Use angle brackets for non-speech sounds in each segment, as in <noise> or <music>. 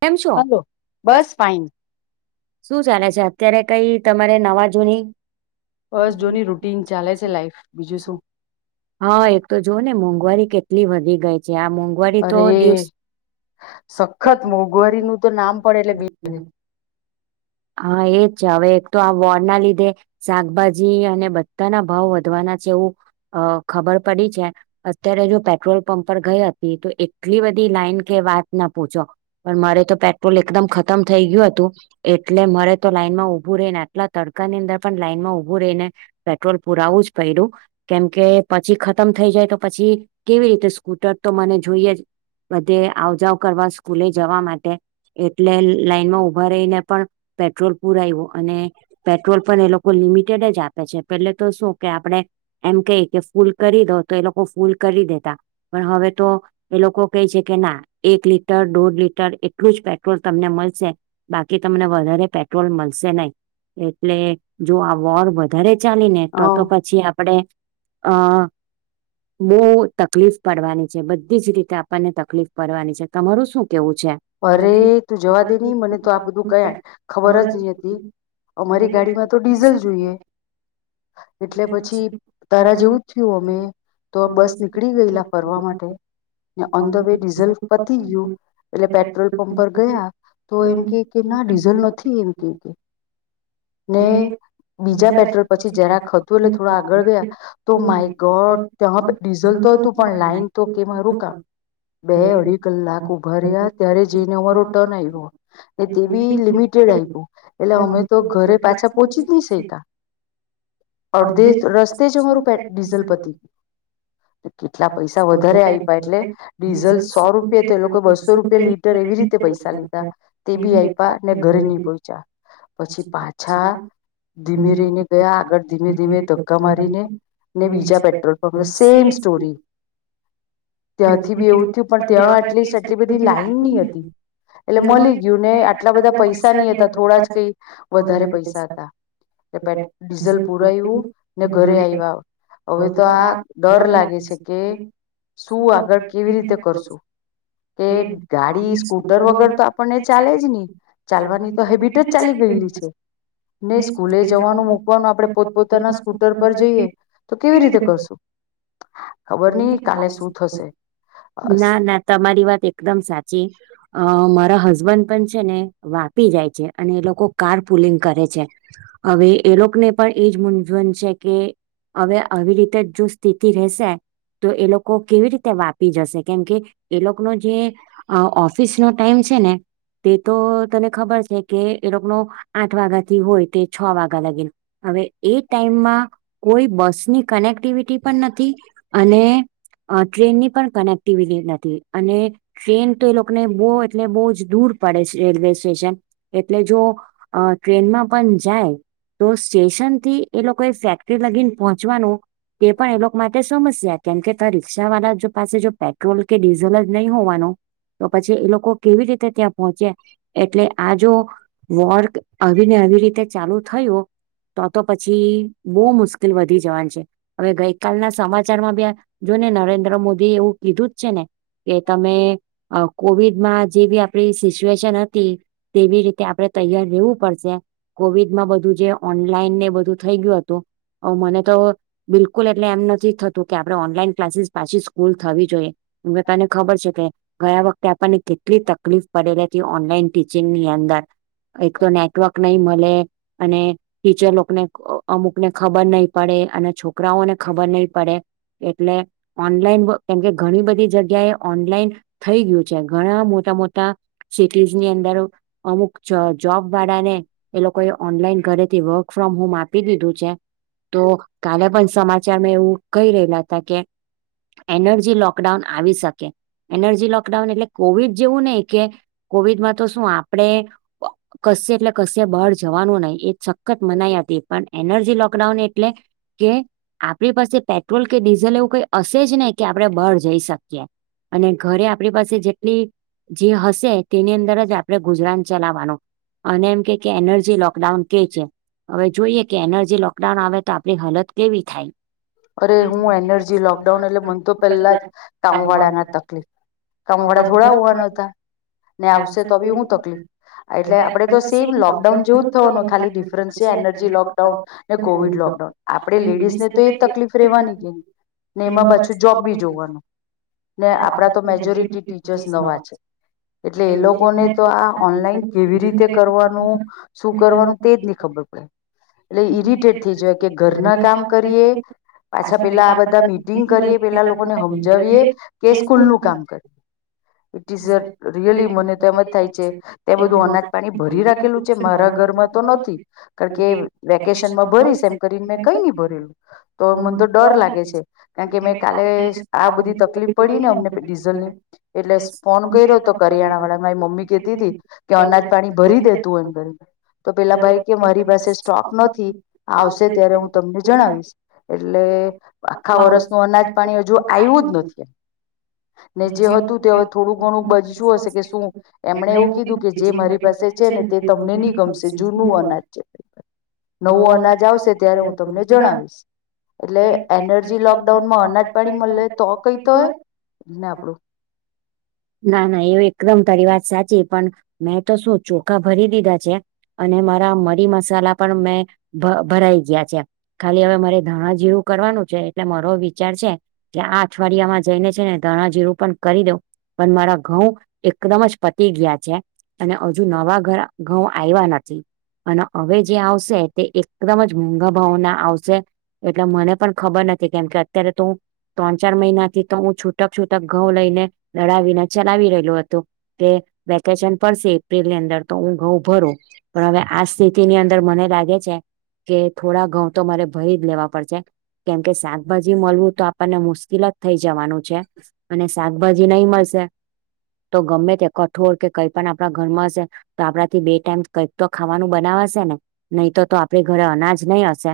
કેમ છો? હલો, બસ ફાઇન. શું ચાલે છે અત્યારે? કઈ તમારે નવા જૂની? બસ જોની રૂટીન ચાલે છે લાઈફ બીજું શું <unintelligible> હા એક તો જો ને મોંઘવારી કે ટલી વધી ગઈ જયાં મોંઘવારી તો અરે દિવસ સખત મોંઘવારી નું તો નામ પડે એટલે <inaudible> હા એજ છે હવે એક તો આ વોર ના લીધે શાકભાજી અને બધાના ભાવ વધવાના છે એવું અ ખબર પડી છે અત્યારે જો પેટ્રોલ પંપ પર ઘયાત તો એટલી બધી લાઈન કે વાત ના પૂછો. પણ મારે તો પેટ્રોલ એકદમ ખતમ થઈ ગયું હતું. એટલે મારે તો લાઈન માં ઊભું રહી ને આટલા તડકાની અંદર પણ લાઈનમાં ઉભું રહીને પેટ્રોલ પુરાવું જ પડ્યું કેમ કે પછી ખતમ થઈ જાય તો પછી કેવી રીતે સ્કૂટર તો મને જોઈએ જ. બધે આવજાવ કરવા સ્કૂ સ્કૂલે જવા માટે એટલે લાઈનમાં ઉભા રહીને પણ પેટ્રોલ પુરાયવો અને પેટ્રોલ પણ એ લોકો લિમિટ કે જ આપે છે પેહલે તો શું કે આપડે એમ કેય કે ફૂલ કરી દો તો એ લોકો ફૂલ કરી દેતા. પણ હવે તો એ લોકો કેય છે કે ના એક લીટર દોઢ લીટર એટલું જ પેટ્રોલ તમને મલશે. બાક કી તમને વધારે પેટ્રોલ મલશે નહીં એટલે જો આ વોર વધારે ચાલી ને તો તો પછી આપડે અ બહુ તકલીફ પડવાની છે બધી જ રીતે આપણને તકલીફ પડવાની છે તમારું શું કેવું છે અરે તું જવા દે ની મને તો આ બધું કયા ખબર જ ની હતી અમારી ગાડીમાં તો ડીઝલ જોઈએ એટલે પછી તારા જેવું જ થયું અમે તો બસ નીકળી ગયેલા ફરવા માટે ઓન ધ વે ડીઝલ પતી ગયું એટલે પે પેટ્રોલ પંપ પર ગયા તો એમ કે કે ના ડીઝલ નથી એમ કેવ કે ને બીજા પેટ્રોલ પછી જરા હતું એટલે થોડા આગળ ગયા તો માય ગોડ ત્યા ડીઝલ તો હતું પણ લાઈન તો કે મારું કામ બે અઢી કલાક ઉભા રહ્યા ત્યારે જઈને ઉમારું ટર્ન આવ્યો. તે બી લિમિટેડ આપ્યું એટલે અમે તો ઘરે પાછા પોહોંચી જ નહી સકા અડધે રસ્તે જ અમારું ડીઝલ પતી ગયું કેટલા પૈસા વધારે આપ્યા એટલે ડીઝલ સો રૂપે તો એ લોકો બસો રૂપ એટલે લીટર એવી રીતે પૈસા લીધા. તે ભી આપ્યા ને ઘરે નહી પહોંચ્યા પછી પાછા ધીમે રહીને ગયા આગળ ધીમે ધીમે ધક્કા મારીને ને બીજા પેટ્રોલ પંપ સેમ સ્ટોરી ત્યાંથી ભી એવું થયું પણ ત્યાં એટલીસ્ટ એટલી બધી લાઈન ની હતી એટલે મલી ને આટલા બધા પૈસા નહી હતા થોડા જ કઈ વધારે પૈસા હતા એટ-પે-ડીઝલ પુરાયું ને ઘરે આવ્યા હવે તો આ ડર લાગે છે કે શું આગળ કેવી રીતે કરશું? કે ગાડી સ્કૂટર વગર તો આપણને ચાલે જ ની. ચાલવાની તો હેબિટ જ ચાલી ગયેલી છે. ને સ્કૂલે જવાનું મૂકવાનું આપડે પોતપોતાના સ્કૂટર પર જઈએ તો કેવી રીતે કરશું ખબર નઈ કાલે શું થશે. અસ એ વાત એકદમ સાચી. અ મારા હસબ હસબન્ડ પણ છે ને વાપી જાય છે. અને એ લોકો કાર પુલિંગ કરે છે. હવે એ લોકોને પણ એ જ મૂંઝવન છે કે હવે આવી રીતે જો સ્થિતિ રહેશે તો એ લોકો કેવી રીતે વાપી જશે કેમ કે એ લોકોનો જે અ ઓફિસનો ટાઈમ છે ને તે તો તને ખબર છે કે એ લોકોનુ આઠ વાગાથી હોય તે છ વાગા લગીન. હવે એ ટાઈમમાં કોઈ બસની કનેક્ટિવિટી પણ નથી અને ટ્રેનની અ પણ કનેક્ટિવિટી નથી અને ટ્રેન તો એ લોકોને બો એટલે બો જ દૂર પડે છે રેલવે સ્ટેશન. એટલે જો અ ટ્રેનમાં પણ જાય તો સ્ટેશનથી એ લોકોએ ફેક્ટરી લગીન પહોંચવાનું તે પણ એ લોકો માટે સમસ્યા. કેમ કે તાં રિક્ષાવાળા જો પાસે જો પેટ્રોલ કે ડીઝલ જ નહીં હોવાનો તો પછી એ લોકો કેવી રીતે તાં પોંહચે એટલે આ જો વોર્ક આવીને આવી રીતે ચાલુ થયો. તો તો પછી બહુ મુશ્કેલ વધી જવાની છે હવે ગઈ કાલના સમાજ ચારમાં જોય ને નરેન્દ્ર મોદી એવું કીધું જ છે ને. કે તમે અ કોવિડમાં જેવી અપ આપણી સિચ્યુએશન હતી તેવી રીતે આપડણે તૈયાર રહેવું પડશે કોવિડમાં બધું જે ઓનલાઈન ને બધું થઈ ગયું હતું મને તો બિલકુલ એટલે એમ નથી થતું કે આપણે ઓનલાઈન ક્લાસીસ પાછી સ્કૂલ થવી જોઈએ તને ખબર છે કે ગયા વખતે આપણને કેટલી તક તકલીફ પડેલીતી ઓનલાઈન ટીચિંગની અંદર એક તો નેટવર્ક નહી મળે અને ટીચર લોકોકને અમુક ને ખબર નહીં પડે અને છોકરાઓને ખબર નહી પડે એટલે ઓનલાઈન કેમકે ઘણી બધી જગ્યાએ ઓનલાઈન થઈ ગયું છે ઘણા મોટા મોટા ત સિટીઝ ની અંદર અમુક જોબ વાળા ને એ લોકોએ ઓનલાઈન ઘરેથી વર્ક ફ્રોમ હોમ આપી દીધું છે તો કાલે પણ સમાચારમાં એવું કઈ રહેલા હતા કે એનર્જી લોકડાઉન આવી શકે એનર્જી લોકડાઉન એટલે કોવિડ જેવું એક કે કોવિડ માં તો શું આપ આપણે કશ એટલે કશ બહાર જવાનું નહીિ સખત મનાયા હતી પણ એનર્જી લોકડાઉન એટલે કે આપણી પાસે પેટ્રોલ કે ડીઝલ એવું કઈ હશે જ નને કે આપણે બહળ જઈ શકએ અને ઘરે આપણી પાસે જે ્ તેની અંદર જ આપણે ગુજરાન ચલાવવાનું અને એમ કે એનર્જી લોક લોકડાઉન કે છે હવે જોઈએ કે એનર્જી લોકડાઉન આવે તો આપડી હાલત કેવી થાય અરે હું એનર્જી લોકડાઉન એટલે મને તો પેલા જ કામ વાળા ના તકલીફ કામ વાળા થોડા હોવાના ને આવશે તો બી હું તકલીફ એટલે આપણેે તો સેમ લોકડાઉન જેવું જ થવાનું ખાલી ડિફરન્સ છે એનર્જી લોકડાઉન ને કોવિડ લોકડાઉન આપણે લેડીઝને તકલીફ રેવાની છે ને એમાં પાછું જોબ બી જોવાનું ને આપડા તો મેજોરિટી ટીચર્સ નવા છે એટલે એ લોકોને તો આ ઓનલાઈન કેવી રીતે કરવાનું શું કરવાનું તેજ નહી ખબર પડે એટલે ઈરિટેટ થઈ જાય કે ઘરના કામ પાછા પેલા આ બધા મીટિંગ કરીએ પેલા લોકોને સમજાવએ કે સ્કૂલ નું કામ કરીએ ટ રિયલી મને તો એમ જ થાય છે. ત્યાં બધું અનાજ પાણી ભરી રાખેલું છે. મારા ઘરમાં તો નથી કારણકે વેકેશનમાં ભરીશ એમ કરીને મેં કઈ નની ભરેલું તો મને તો ડર લાગે છે. કારણ કે મેં કાલેજ આ બધી તકલીફ પડી ને અમને ડીઝલ ની એટલે ફોન કાયરો તો કરિયાણા વાળા મારી મમ્મી કતી હતી. કે અનાજ પાણી ભરી દેતું એમ કર તો પેલા ભાઈ કે મારી પાસે સ્ટોક નથી આવશે ત્યારે હું તમને જણાવીશ એટલે આખા વર્ષનું અનાજ પાણી હજુ આવ્યું જ નથી ને જે હતું તે હવે થોડુંક ઘણું બજ શું હશે કે શું એમણે એવું કીધું કે જે મારી પાસે છે ને તે તમને નહી ગમશે જૂનું અનાજ છે નવું અનાજ આવશે ત્યારે હું તમને જણાવીશ. એટલે એનર્જી લોકડાઉન માં અનાજ પાણી મળે તો કઈ તોયને આપડું ના ના એવ એકદમ તારી વાત સાચી પણ મેં તો શું ચોખા ભરી દીધા છે. અને મારા મરી મસાલા પણ મેં ભ ભરાઈ ગયા છે ખાલી હવે મારે ધણા જીરું કરવાનું છે એટલે મારો વિચાર છે કે આ અઠવાડિયામાં જઈને છે ને ધાણા જીરું પણ કરી દઉં. પણ મારા ઘઉં એકદમ જ પતી ગયા છે. અને હજુ નવા ઘરા ઘઉં આવ્યા નથી અને હવે જે આવશે તે એકદમ જ મોઘા ભાવના આવશે એટલે મને પણ ખબર નથી કેમ કે અત્યારે તો હુ ત્રણ ચાર મહિના થી તો હું છૂટક છૂટક ઘઉં લઈને લડાવીને ચલાવી રહેલું હતું તે વેકેશન પડશે એપ્રિલ ની અંદર તો હું ઘઉં ભરું પણ હવે આ સ્થિતિ ની અંદર મને લાગે છે કે થોડા ઘઉં તો મારે ભરી જ લેવા. પરસે કેમ શાકભાજી મળું તો આપણને મુશ્કેલ જ થઈ જવાનું છે. અને શા જી નહી મળશે. તો ગમે ત્યા કઠોર કે કઈ પણ આપણા ઘરમાં હશે તો આપડા થી બે ટાઈમ કઈક તો ખાવાનું બનાવાશે ને. નહી તો તો આપડે ઘરે અનાજ જ નહી અશે.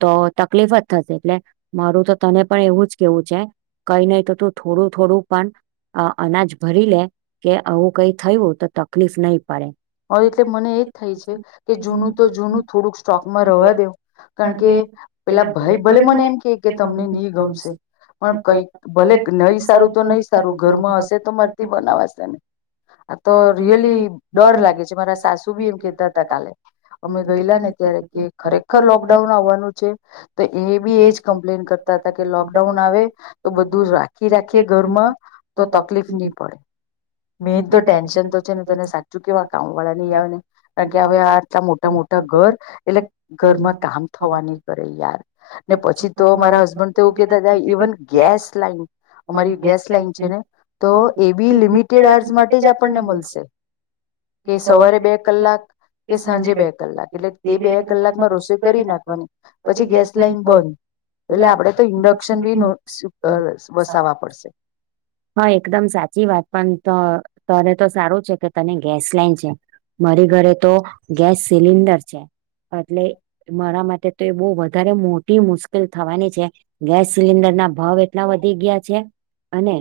તો તકલીફ જ થશે. એટલે મારું તો તને પણ એવું જ કેવું છે. કઈ નહી તો તોું થોડું-થોડું પણ અ અનાજ ભરી લે. કે આવું કઈ થયું તો તકલીફ નહીં પડે. હ એટલે મને એજ થાય છે. કે જૂનું તો જૂનું થોડુંક સ્ટોકમાં રવા દેવ કારણ કે પેલા ભાઈ ભલે મને એમ કે કે તમને નહી ગમશે પણ કઈક ભલે નહી સારું તો તો નહી સારું ઘરમાં હશે તો મારથી બનાવાશેને આ તો રિયલી ડર લાગે છે મારા સાસુ બી એમ કેતા હતા કાલે અમે ગયેલા ને ત્યારે કે ખરેખર લોકડાઉન આવવાનું છે. તો એ બી એજ કમ્પ્લેન કરતા હતા કે લોકડાઉન આવે તો બધું રાખી રાખીએ. ઘરમાં તો તકલીફ નહી પડે મેન તો ટેન્શન તો છે ને તને કેવા કામ વાળા ની આવે ને કારણ કે હવે આટલા મોટા મોટા ઘર એટલે ઘરમાં કામ થવા ની કરે યાર ને પછી તો મારા હસબન્ડ તો એવું કતા ઇવન ગેસ લાઈન અમારી ગેસ લાઈન છે ને તો એ બી લિમિટેડ આર્જ માટે જ આપણને મળશે. કે સવારે બે કલાક કે સાંજે બે કલાક એટલે તે બે કલાકમાં રસોઈ કરી નાખવાની પછી ગેસ લાઈન બંધ એટલે આપડે તો ઇન્ડક્શન બી ન અ સ વસવા હા એકદમ સાચી વાત પણ તો તારે તો સારું છે કે તને ગેસ લાઈન છે મારી ઘરે તો ગેસ સિલિન્ડર છે એટલે મારા માટે તો એ બહ વધારે મોટી મુશ્કેલ થવાની છે ગેસ સિલિન્ડર ના ભાવ એટલા વધી ગયા છે. અને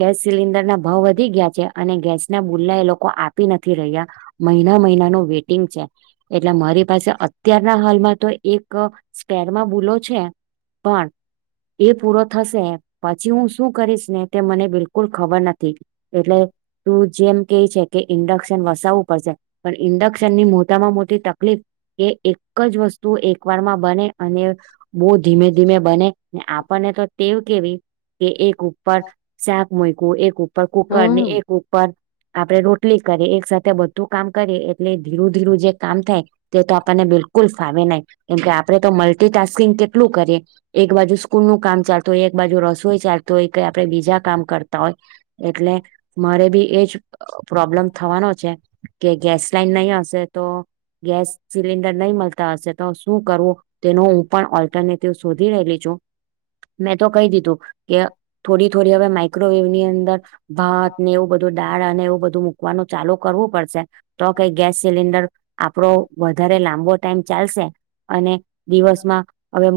ગેસ સિલિન્ડર ના ભાવ વધી ગયા છે અને ગેસ ના બુલ્લા એ લોકો આપી નથી રહ્યા મહિના મહિનાનું વેટિંગ છે એટલે મારી પાસે અત્યારના હાલમાં તો એક સ્પેરમાં ભૂલો છે પણ એ પૂરો થશે પછી હું શું કરીશ ને તે મને બિલકુલ ખબર નથી. એટલે ટુ જે એમ કે છે કે ઇન્ડક્શન વસાવવું પડશે પણ ઇન્ડક્શનની મોટામાં મોટી તકલીફ એ એક જ વસ્તુ એક વારમાં બને અને બહુ ધીમે ધીમે બને ને આપણને તો ટેવ કેવી કે એક ઉપર શાક મુકવું એક ઉપર કુકર ને હમ એક ઉપર આપડે રોટલી કરીે એક સાથે તે બધું કામ કરીએ એટલે ધીરું ધીરું જે કામ થાય તે તો આપણને બિલકુલ ફાવે નાહ કેમકે આપડણે તો મલ્ટીટાસ્કિંગ કેટલું કરીએ. એક બાજુ સ્કૂલ નું કામ ચાલ એક બાજુ રસોઈ ચાલત હોય કે આપડણે બીજા કામ કરતા હોય. એટલે મારે બી એજ પ્રોબ્લેમ થવાનો છે કે ગેસ લાઈન નહી હશે તો ગેસ સિલિન્ડર નહી મલ તા હશે તો શું કરવું તેનો હું પણ ઓલ્ટરને તે શોધી રેલી છું. મેં તો કહી દીધું કે થોડી થોડી હવે માઇક્રોવેવ ની અંદર ભાત ને એવું બધું દાળ અને એવું બધું મૂકવાનું ચાલુ કરવું પડશે. તો કઈ ગેસ સિલિન્ડર આપડો વધારે લાંબો ટાઈમ ચાલશે. અને દિવસમાં હવે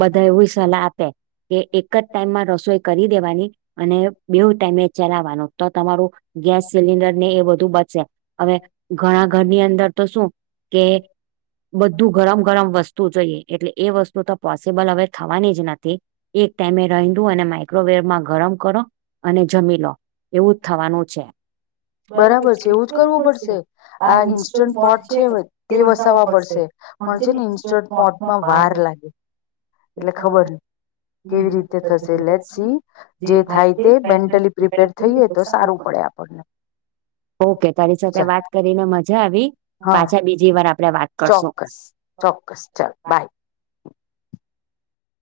બધા એવી સલાહ આપે કે એક જ ટાઈમમાં રસોઈ કરી દેવાની. અને બેવ ટાઈમે ચલાવાનું. તો તમારું ગેસ સિલિન્ડર ને એ બધ ધું બ સે. હવે ઘણા ઘરની અંદર તો શું કે બધું ગરમ ગરમ વસ્તુ જોઈએ, એટલે એ વસ્તુ તો પોસિબલ હવે થવાની જ નથ થી એક ટાઈમે રંધીયુ અને માઇક્રોવેવ માં ગરમ કરો. અને જમીલો, એવું જ થવાનું છે. બરાબર છે એવું જ કરવું પડશે આ ઇન્સ્ટન્ટ પોટ છે તે વસાવવા પડશે પણ છે ને ઇન્સ્ટન્ટ પોટમાં વાર લાગે એટલે ખબર નહી કેવી રીતે થશે લેટ સી જે થાય તે મેન્ટલી પ્રિપેર થઈએ તો સારું પડે આપણને ઓકે, તારી સાથે ચાલ વાત કરીને મજા આવી. હા પાછા બીજી વાર. <inaudible> કરશું ચોક્કસ, ચોક્કસ. ચાલ બાય.